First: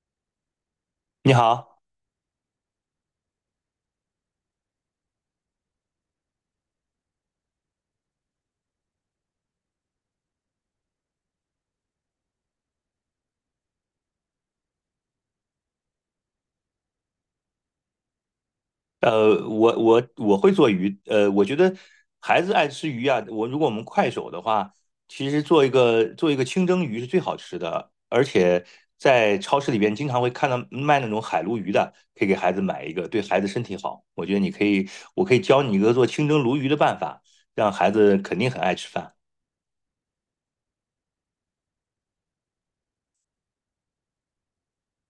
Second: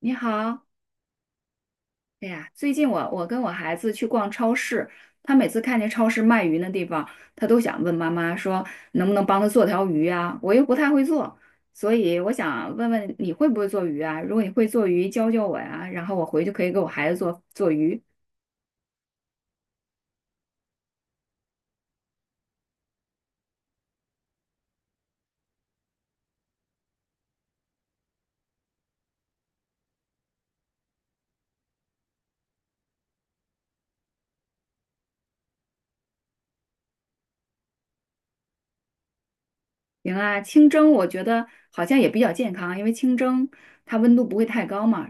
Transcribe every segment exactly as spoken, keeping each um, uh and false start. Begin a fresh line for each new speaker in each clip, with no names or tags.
你好。
你好。
哎呀，最近我我跟我孩子去逛超市，他每次看见超市卖鱼那地方，他都想问妈妈说能不能帮他做条鱼啊？我又不太会做，所以我想问问你会不会做鱼啊？如果你会做鱼，教教我呀，然后我回去可以给我孩子做做鱼。
呃，我我我会做鱼，呃，我觉得孩子爱吃鱼啊，我如果我们快手的话，其实做一个做一个清蒸鱼是最好吃的，而且在超市里边经常会看到卖那种海鲈鱼的，可以给孩子买一个，对孩子身体好。我觉得你可以，我可以教你一个做清蒸鲈鱼的办法，让孩子肯定很爱吃饭。
行啊，清蒸我觉得好像也比较健康，因为清蒸它温度不会太高嘛，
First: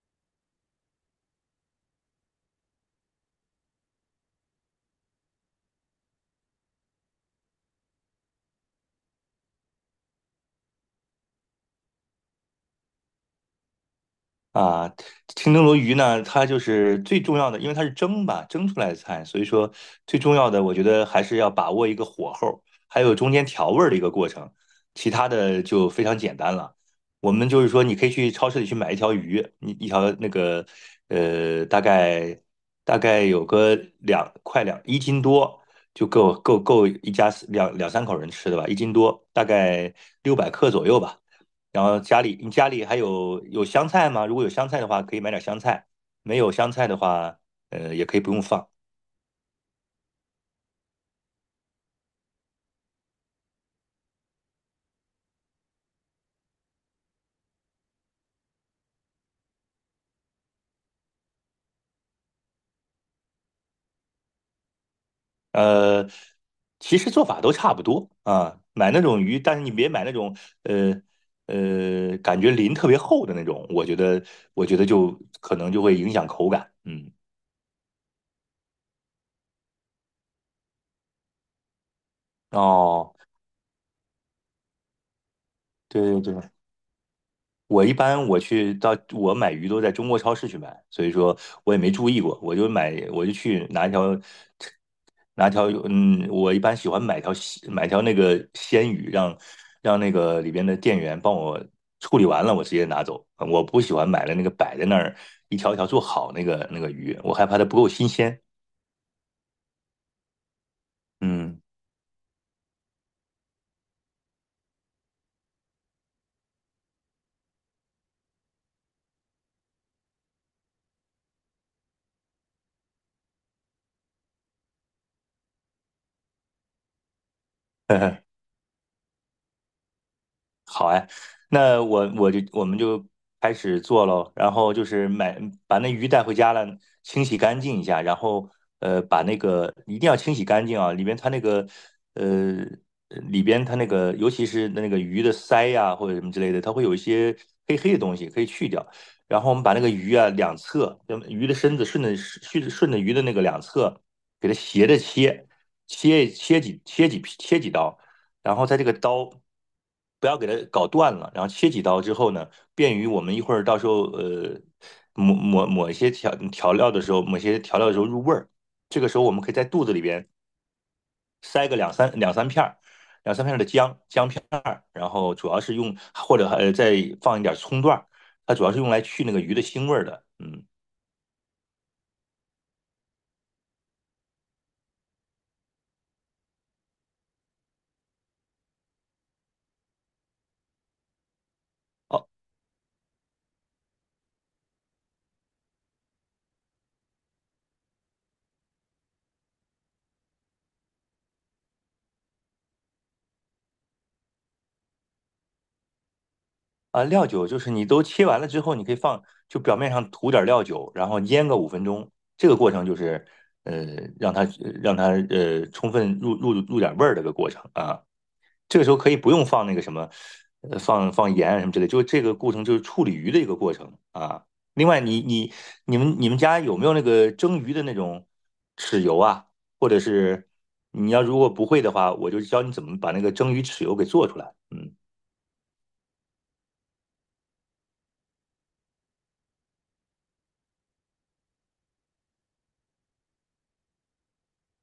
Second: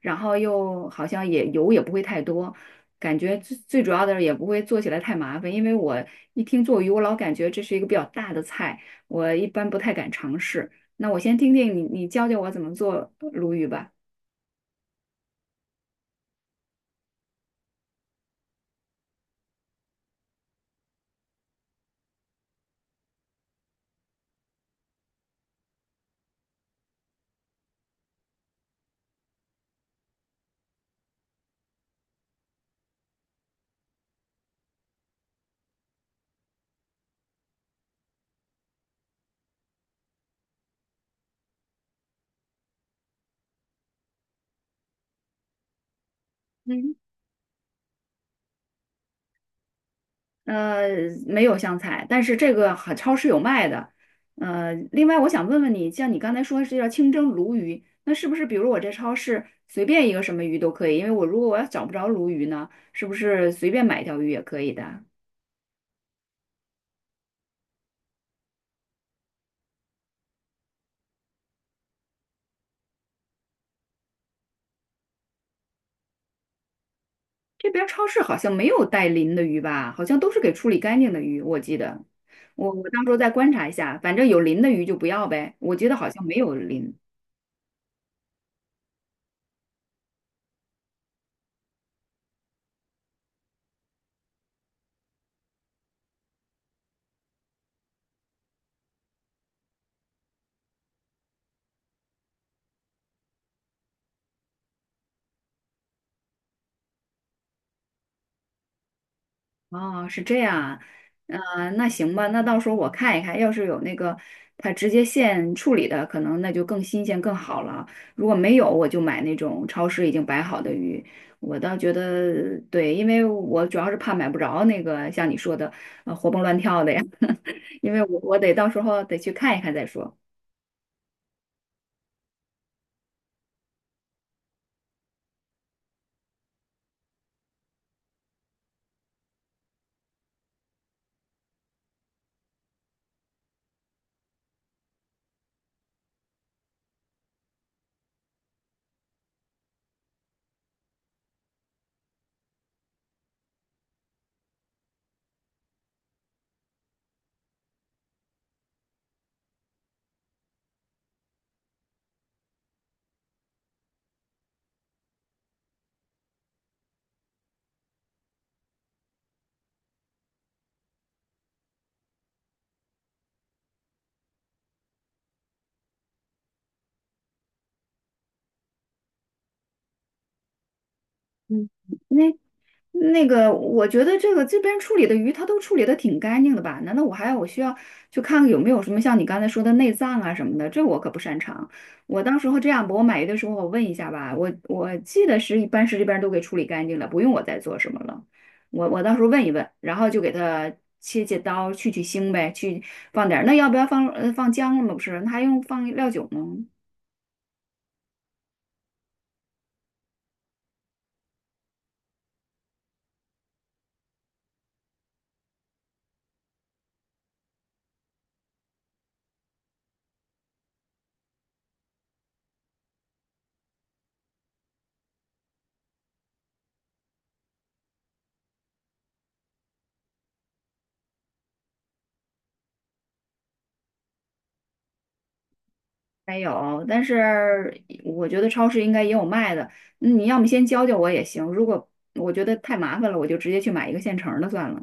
然后又好像也油也不会太多，感觉最最主要的是也不会做起来太麻烦，因为我一听做鱼，我老感觉这是一个比较大的菜，我一般不太敢尝试。那我先听听你，你教教我怎么做鲈鱼吧。
啊，清蒸鲈鱼呢，它就是最重要的，因为它是蒸吧，蒸出来的菜，所以说最重要的，我觉得还是要把握一个火候，还有中间调味儿的一个过程，其他的就非常简单了。我们就是说，你可以去超市里去买一条鱼，你一条那个呃，大概大概有个两块两一斤多，就够够够一家四两两三口人吃的吧，一斤多，大概六百克左右吧。然后家里你家里还有有香菜吗？如果有香菜的话，可以买点香菜；没有香菜
嗯。
的话，呃，也可以不用放。
呃，没有香菜，但是这个好超市有卖的。呃，另外我想问问你，像你刚才说是叫清蒸鲈鱼，那是不是比如我这超市随便一个什么鱼都可以？因为我如果我要找不着鲈鱼呢，是不是随便买一条鱼也可以的？
呃，其实做法都差不多啊。买那种鱼，但是你别买那种呃呃感觉鳞特别厚的那种，我觉得我觉得就可能就会影响口感。嗯。
这边儿超市好像没有带鳞的鱼吧？好像都是给处理干净的鱼，我记得。我我到时
哦。
候再观察一下，反正有鳞的鱼就不要呗。我觉得
对
好像
对
没
对，
有鳞。
我一般我去到我买鱼都在中国超市去买，所以说我也没注意过，我就买我就去拿一条拿条嗯，我一般喜欢买条鲜买条那个鲜鱼，让让那个里边的店员帮我处理完了，我直接拿走。嗯我不喜欢买了那个摆在那儿一条一条做好那个那个鱼，我害怕它不够新鲜。
啊，是这样啊。
嗯。
呃，那行吧，那到时候我看一看，要是有那个它直接现处理的，可能那就更新鲜更好了。如果没有，我就买那种超市已经摆好的鱼。我倒觉得对，因为我主要是怕买不着那个像你说的，呃，活蹦乱跳的呀，因为我我 得到时候得去看一看再说。
好哎，那我我就我们就开始做喽，然后就是买把那鱼带回家了，清洗干净一下，然后呃把那个一定要清洗干净啊，里边它那个呃里边它那个尤其是那个鱼的鳃呀、或者什么之类的，它会有一些黑黑的东西可以去掉，然后我们把那个鱼啊两侧，那鱼的身子顺着顺着顺着鱼的那个两侧给它斜着切，切切几切几切几刀。然后它这个刀不要给它搞断了，然后切几刀之后呢，便于我们一会儿到时候呃抹抹抹一些调调料的时候，抹一些调料的时候入味儿。这个时候我们可以在肚子里边塞个两三两三片儿，两三片儿的姜姜片儿，然后主要是用或者呃再放一点葱段儿，它主要是用来去那个鱼的腥味儿的。嗯。
嗯。那那个，我觉得这个这边处理的鱼，它都处理的挺干净的吧？难道我还要我需要去看看有没有什么像你刚才说的内脏啊什么的？这我可不擅长。我
哦
到时候这样吧，我买鱼的时候我问一下吧，我我记得是一般是这边都给处理干净了，不用我再做什么了。我我到时候问一问，然后就给它切切刀，去去腥呗，去放点儿那要不要放呃放姜了吗？不是，那还用放料酒吗？
啊，料酒就是你都切完了之后，你可以放，就表面上涂点料酒，然后腌个五分钟。这个过程就是，呃，让它呃让它呃充分入入入点味儿的一个过程啊。这个时候可以不用放那个什么，呃，放放盐啊什么之类，就这个过程就是处理鱼的一个过程啊。另外你，你你们你们家有没有那个蒸鱼的那种豉油啊？或者是你要如果不会的话，我就教你怎么把那个蒸鱼豉油给做出来。嗯。
没有，但是我觉得超市应该也有卖的。嗯你要么先教教我也行，如果我觉得太麻烦了，我就直接去买一个现成儿的算了。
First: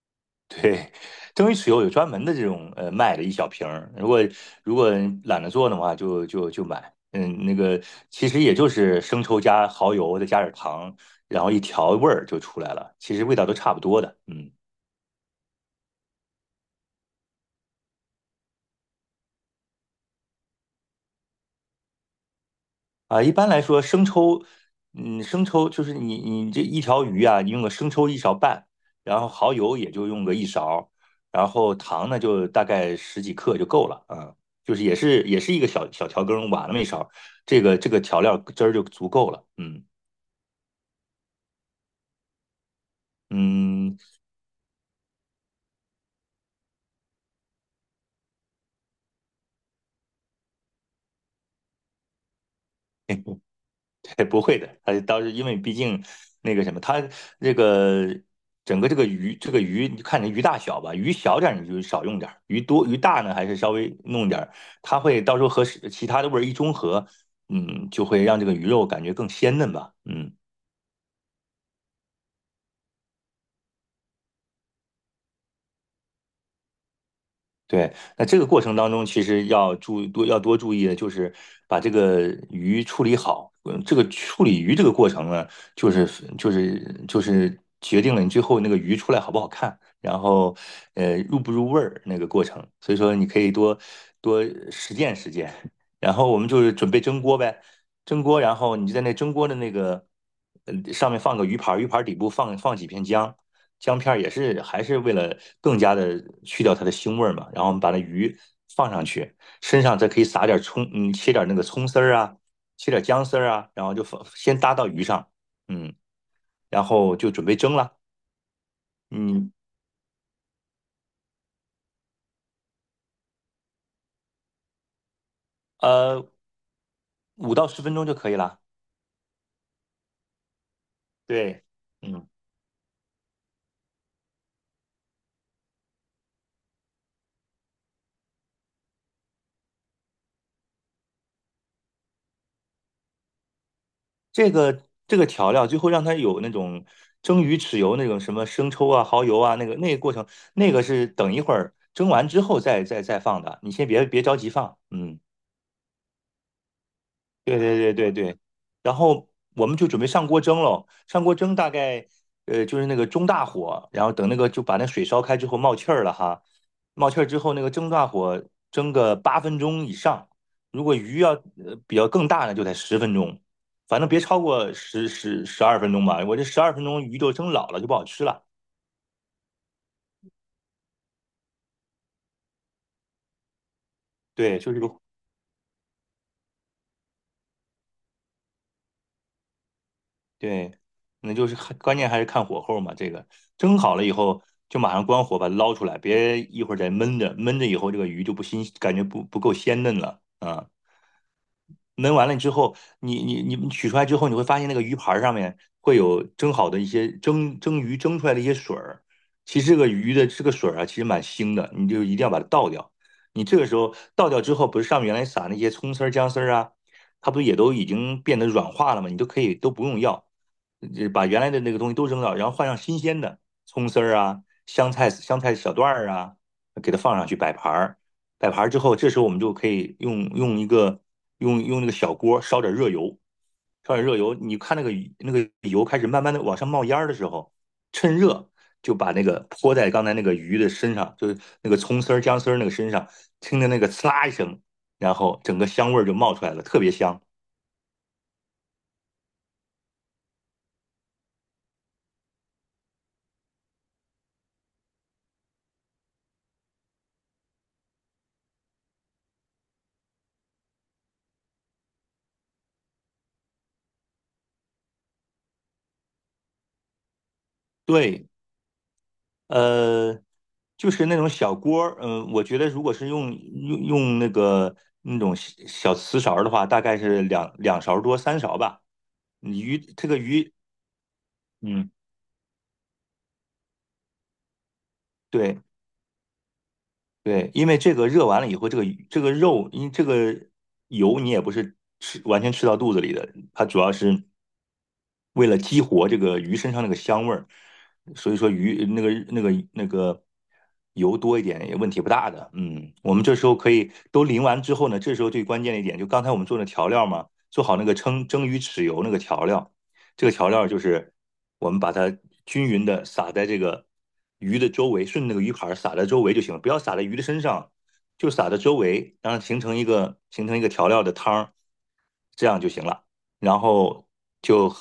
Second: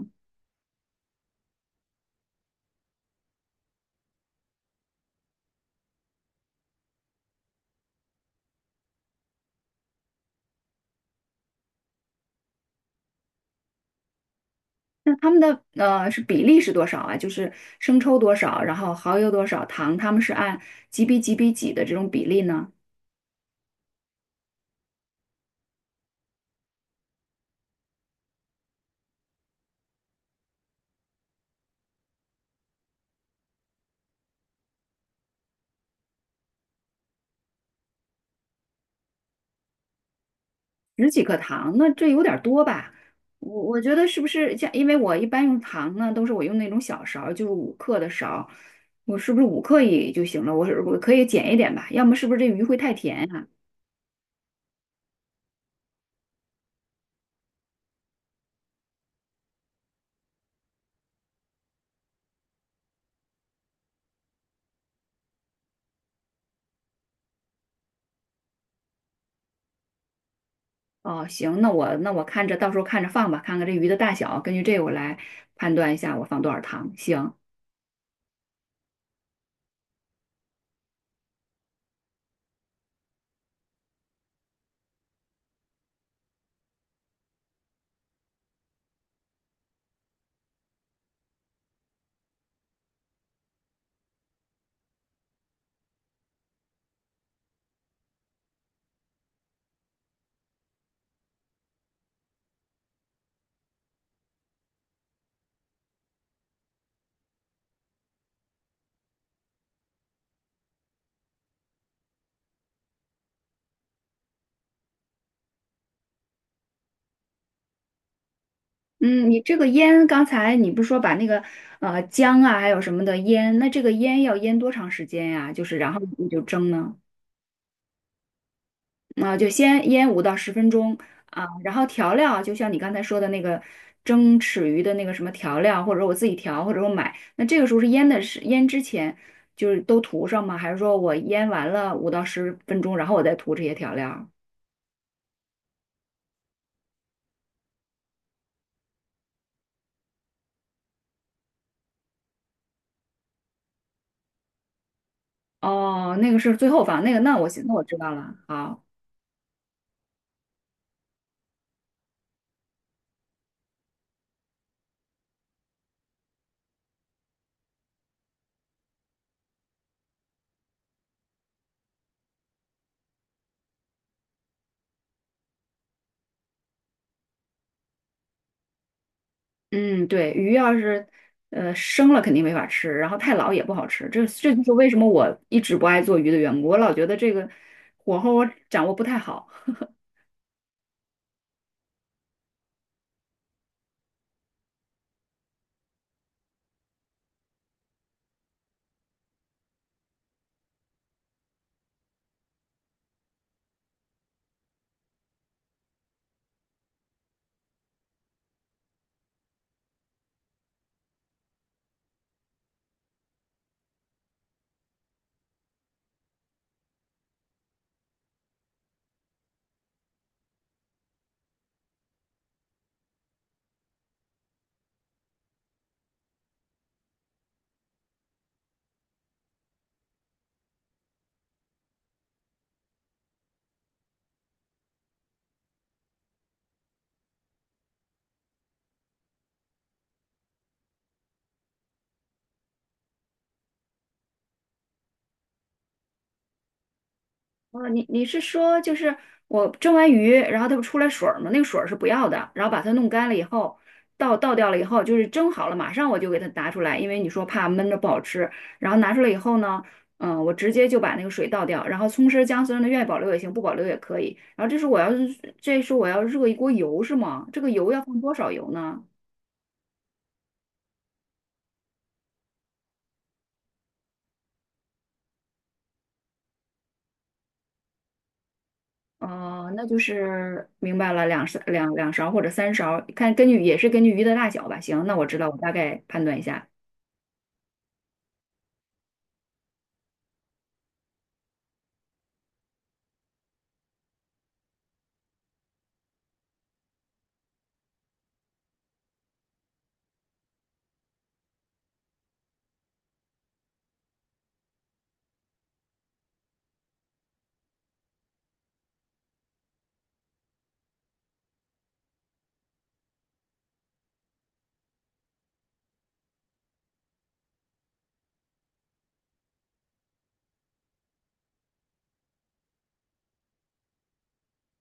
对，蒸鱼豉油有专门的这种呃卖的一小瓶儿，如果如果懒得做的话，就就就买。嗯，那个其实也就是生抽加蚝油，再加点糖，然后一调味儿就出来了，其实味道都差不多的。嗯。
那他们的呃是比例是多少啊？就是生抽多少，然后蚝油多少，糖他们是按几比几比几的这种比例呢？
啊，一般来说，生抽，嗯，生抽就是你你这一条鱼啊，你用个生抽一勺半，然后蚝油也就用个一勺，然后糖呢就大概十几克就够了啊，就是也是也是一个小小调羹，挖那么一勺，这个这个调料汁儿就足够了。嗯
十几克糖，那这有点儿多吧？我我觉
嗯。
得是不是像，因为我一般用糖呢，都是我用那种小勺儿就是五克的勺儿我是不是五克也就行了？我是我可以减一点吧，要么是不是这鱼会太甜呀？
对不会的，他当时因为毕竟那个什么，他这个整个这个鱼，这个鱼你看你鱼大小吧，鱼小点儿你就少用点儿，鱼多鱼大呢还是稍微弄点儿，它会到时候和其他的味儿一中和，嗯，就会让这个鱼肉感觉更鲜嫩吧。嗯。
哦，行，那我那我看着到时候看着放吧，看看这鱼的大小，根据这个我来判断一下我放多少糖。行。
对，那这个过程当中，其实要注多要多注意的就是把这个鱼处理好。嗯，这个处理鱼这个过程呢，就是就是就是决定了你最后那个鱼出来好不好看，然后呃入不入味儿那个过程。所以说你可以多多实践实践。然后我们就是准备蒸锅呗，蒸锅，然后你就在那蒸锅的那个呃上面放个鱼盘儿，鱼盘儿底部放放几片姜，姜片儿也是还是为了更加的去掉它的腥味儿嘛。然后我们把那鱼放上去，身上再可以撒点葱，嗯，切点那个葱丝儿啊，切点姜丝儿啊，然后就放先搭到鱼上，嗯，然后就准备蒸了。
嗯，你
嗯。
这个腌，刚才你不是说把那个呃姜啊还有什么的腌，那这个腌要腌多长时间呀？就是然后
呃，
你就蒸呢？
五到十分钟就可以了。
啊，就先腌五到十分钟啊，
对。
然后调
嗯。
料就像你刚才说的那个蒸豉鱼的那个什么调料，或者我自己调，或者我买，那这个时候是腌的是腌之前就是都涂上吗？还是说我腌完了五到十分钟，然后我再涂这些调料？
这个这个调料最后让它有那种蒸鱼豉油那种什么生抽啊、蚝油啊，那个那个过程，那个是等一会儿蒸完之后再再再放的，你先别别着急放。嗯。
哦，那个是最后放，那个那我
对
行，那
对
我
对
知道
对
了。
对，
好。
然后我们就准备上锅蒸喽。上锅蒸大概呃就是那个中大火，然后等那个就把那水烧开之后冒气儿了哈，冒气儿之后那个中大火蒸个八分钟以上。如果鱼要呃比较更大呢，就得十分钟，反正别超过十十十二分钟吧。我这十二分钟鱼就蒸老了就不好吃了。
嗯，对，鱼要是呃生了肯定没法吃，然后太老也不好吃，这这
对，
就是
就是个
为什么我一直不爱做鱼的缘故。我老觉得这个火候我掌握不太好。
对，那就是看关键还是看火候嘛。这个蒸好了以后，就马上关火把它捞出来，别一会儿再闷着，闷着以后这个鱼就不新，感觉不不够鲜嫩了啊。焖完了之后，你你你取出来之后，你会发现那个鱼盘上面会有蒸好的一些蒸蒸鱼蒸出来的一些水儿。其实这个鱼的这个水儿啊，其实蛮腥的，你就一定要把它倒掉。你这个时候倒掉之后，不是上面原来撒那些葱丝儿、姜丝儿啊，它不也都已经变得软化了吗？你都可以都不用要，呃把原来的那个东西都扔掉，然后换上新鲜的葱丝儿啊、香菜、香菜小段儿啊，给它放上去摆盘儿。摆盘之后，这时候我们就可以用用一个用用那个小锅烧点热油，烧点热油。你看那个那个油开始慢慢的往上冒烟的时候，趁热就把那个泼在刚才那个鱼的身上，就是那个葱丝儿、姜丝儿那个身上，听着那个刺啦一声，然后整个香味儿就冒出来了，特别香。
哦，你你是说就是我蒸完鱼，然后它不出来水儿吗？那个水儿是不要的，然后把它弄干了以后，倒倒掉了以后，就是蒸好了，马上我就给它拿出来，因为你说怕闷着不好吃。然后拿出来以后呢，嗯，我直接就把那个水倒掉，然后葱丝儿姜丝儿呢，愿意保留也行，不保留也可以。然后这是我要是这是我要热一锅油是吗？这个油要放
对，
多少油呢？
呃，就是那种小锅儿，嗯，我觉得如果是用用用那个那种小小瓷勺儿的话，大概是两两勺多三勺吧。你
哦，
鱼
那就
这个鱼，
是明白了，两勺
嗯，
两两勺或者三勺，看根据也是根据鱼的大小吧。行，那我知道，我
对，
大概判断一下。
对，因为这个热完了以后，这个这个肉，因这个油你也不是吃完全吃到肚子里的，它主要是为了激活这个鱼身上那个香味儿，所以说鱼那个那个那个油多一点也问题不大的。嗯，我们这时候可以都淋完之后呢，这时候最关键的一点就刚才我们做的调料嘛，做好那个蒸蒸鱼豉油那个调料，这个调料就是我们把它均匀的撒在这个鱼的周围，顺着那个鱼盘撒在周围就行了，不要撒在鱼的身上，就撒在周围，让它形成一个形成一个调料的汤儿，这样就行了。然后就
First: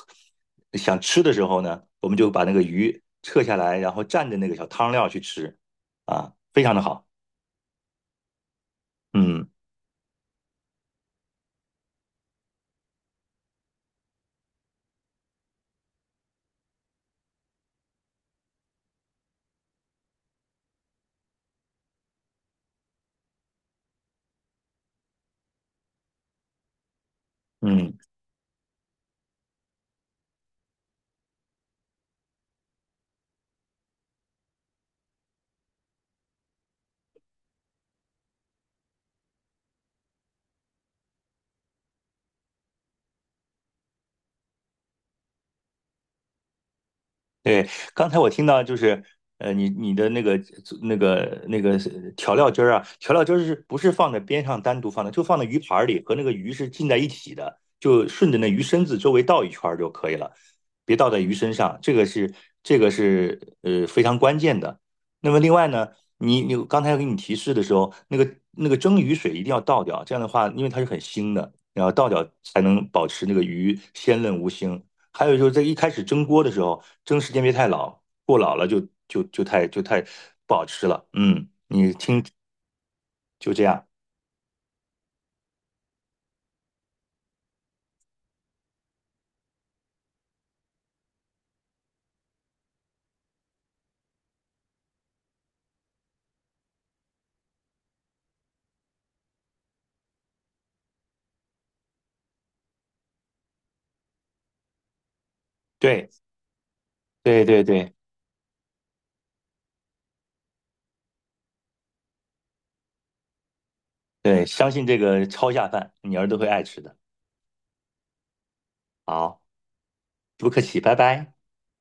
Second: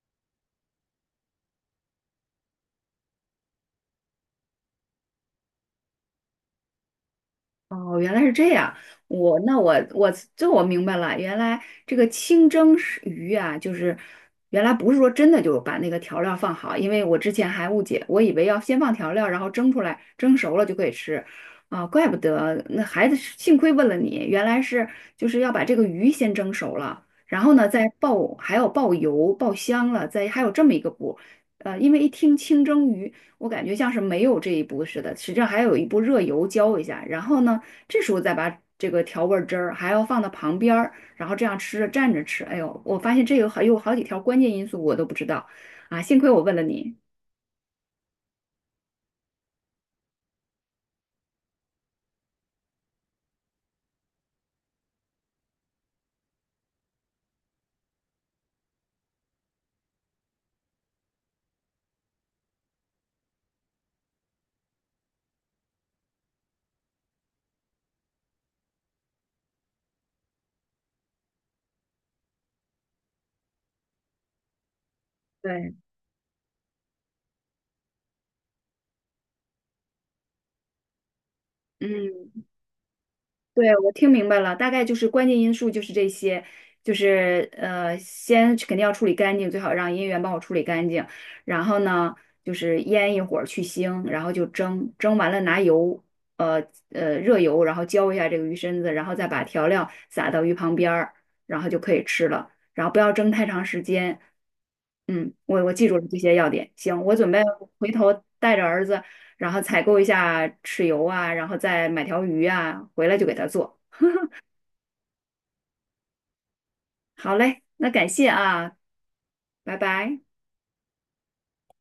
想吃的时候呢，我们就把那个鱼撤下来，然后蘸着那个小汤料去吃，啊，非常的好。
哦，原来是这样。我
嗯
那我我这我明白了，原来这个清蒸是鱼啊，就是原来不是说真的就把那个调料放好，因为我之前还误解，我以为要先放调料，然后蒸出来，蒸熟了就可以吃。啊，怪不得那孩子是幸亏问了你，原来是就是要把这个鱼先蒸熟了，然后呢再
嗯。
爆，还要爆油、爆香了，再还有这么一个步。呃，因为一听清蒸鱼，我感觉像是没有这一步似的，实际上还有一步热油浇一下，然后呢。这时候再把这个调味汁儿还要放到旁边儿，然后这样吃着蘸着吃。哎呦，我发现这有好有好几条关键因素我都不知道啊，幸亏我问了你。
对，刚才我听到就是，呃，你你的那个那个那个调料汁儿啊，调料汁儿是不是放在边上单独放的，就放在鱼盘儿里，和那个鱼是浸在一起的，就顺着那鱼身子周围倒一圈儿就可以了，别倒在鱼身上，这个是这个是呃非常关键的。那么另外呢，你你刚才给你提示的时候，那个那个蒸鱼水一定要倒掉，这样的话，因为它是很腥的，然后倒掉才能保持那个鱼鲜嫩无腥。还有就是在一
对。
开始蒸锅的时候，蒸时间别太老，过老了就就就太就太不好吃了。嗯，
嗯，
就这
对，
样。
我听明白了，大概就是关键因素就是这些，就是呃，先肯定要处理干净，最好让音源帮我处理干净。然后呢，就是腌一会儿去腥，然后就蒸，蒸完了拿油，呃呃热油，然后浇一下这个鱼身子，然后再把调料撒到鱼旁边儿，然后就可以吃了。然后不要蒸太长时间。嗯，我我记住了这
对
些要点。行，我准备
对对
回
对
头带着儿子。然后采购一下豉油啊，然后再买条鱼啊，回来就给他做。
对，相信这个超下饭，你儿子会爱吃的。
好嘞，那感谢啊。
好，
拜拜。
不客气，拜拜。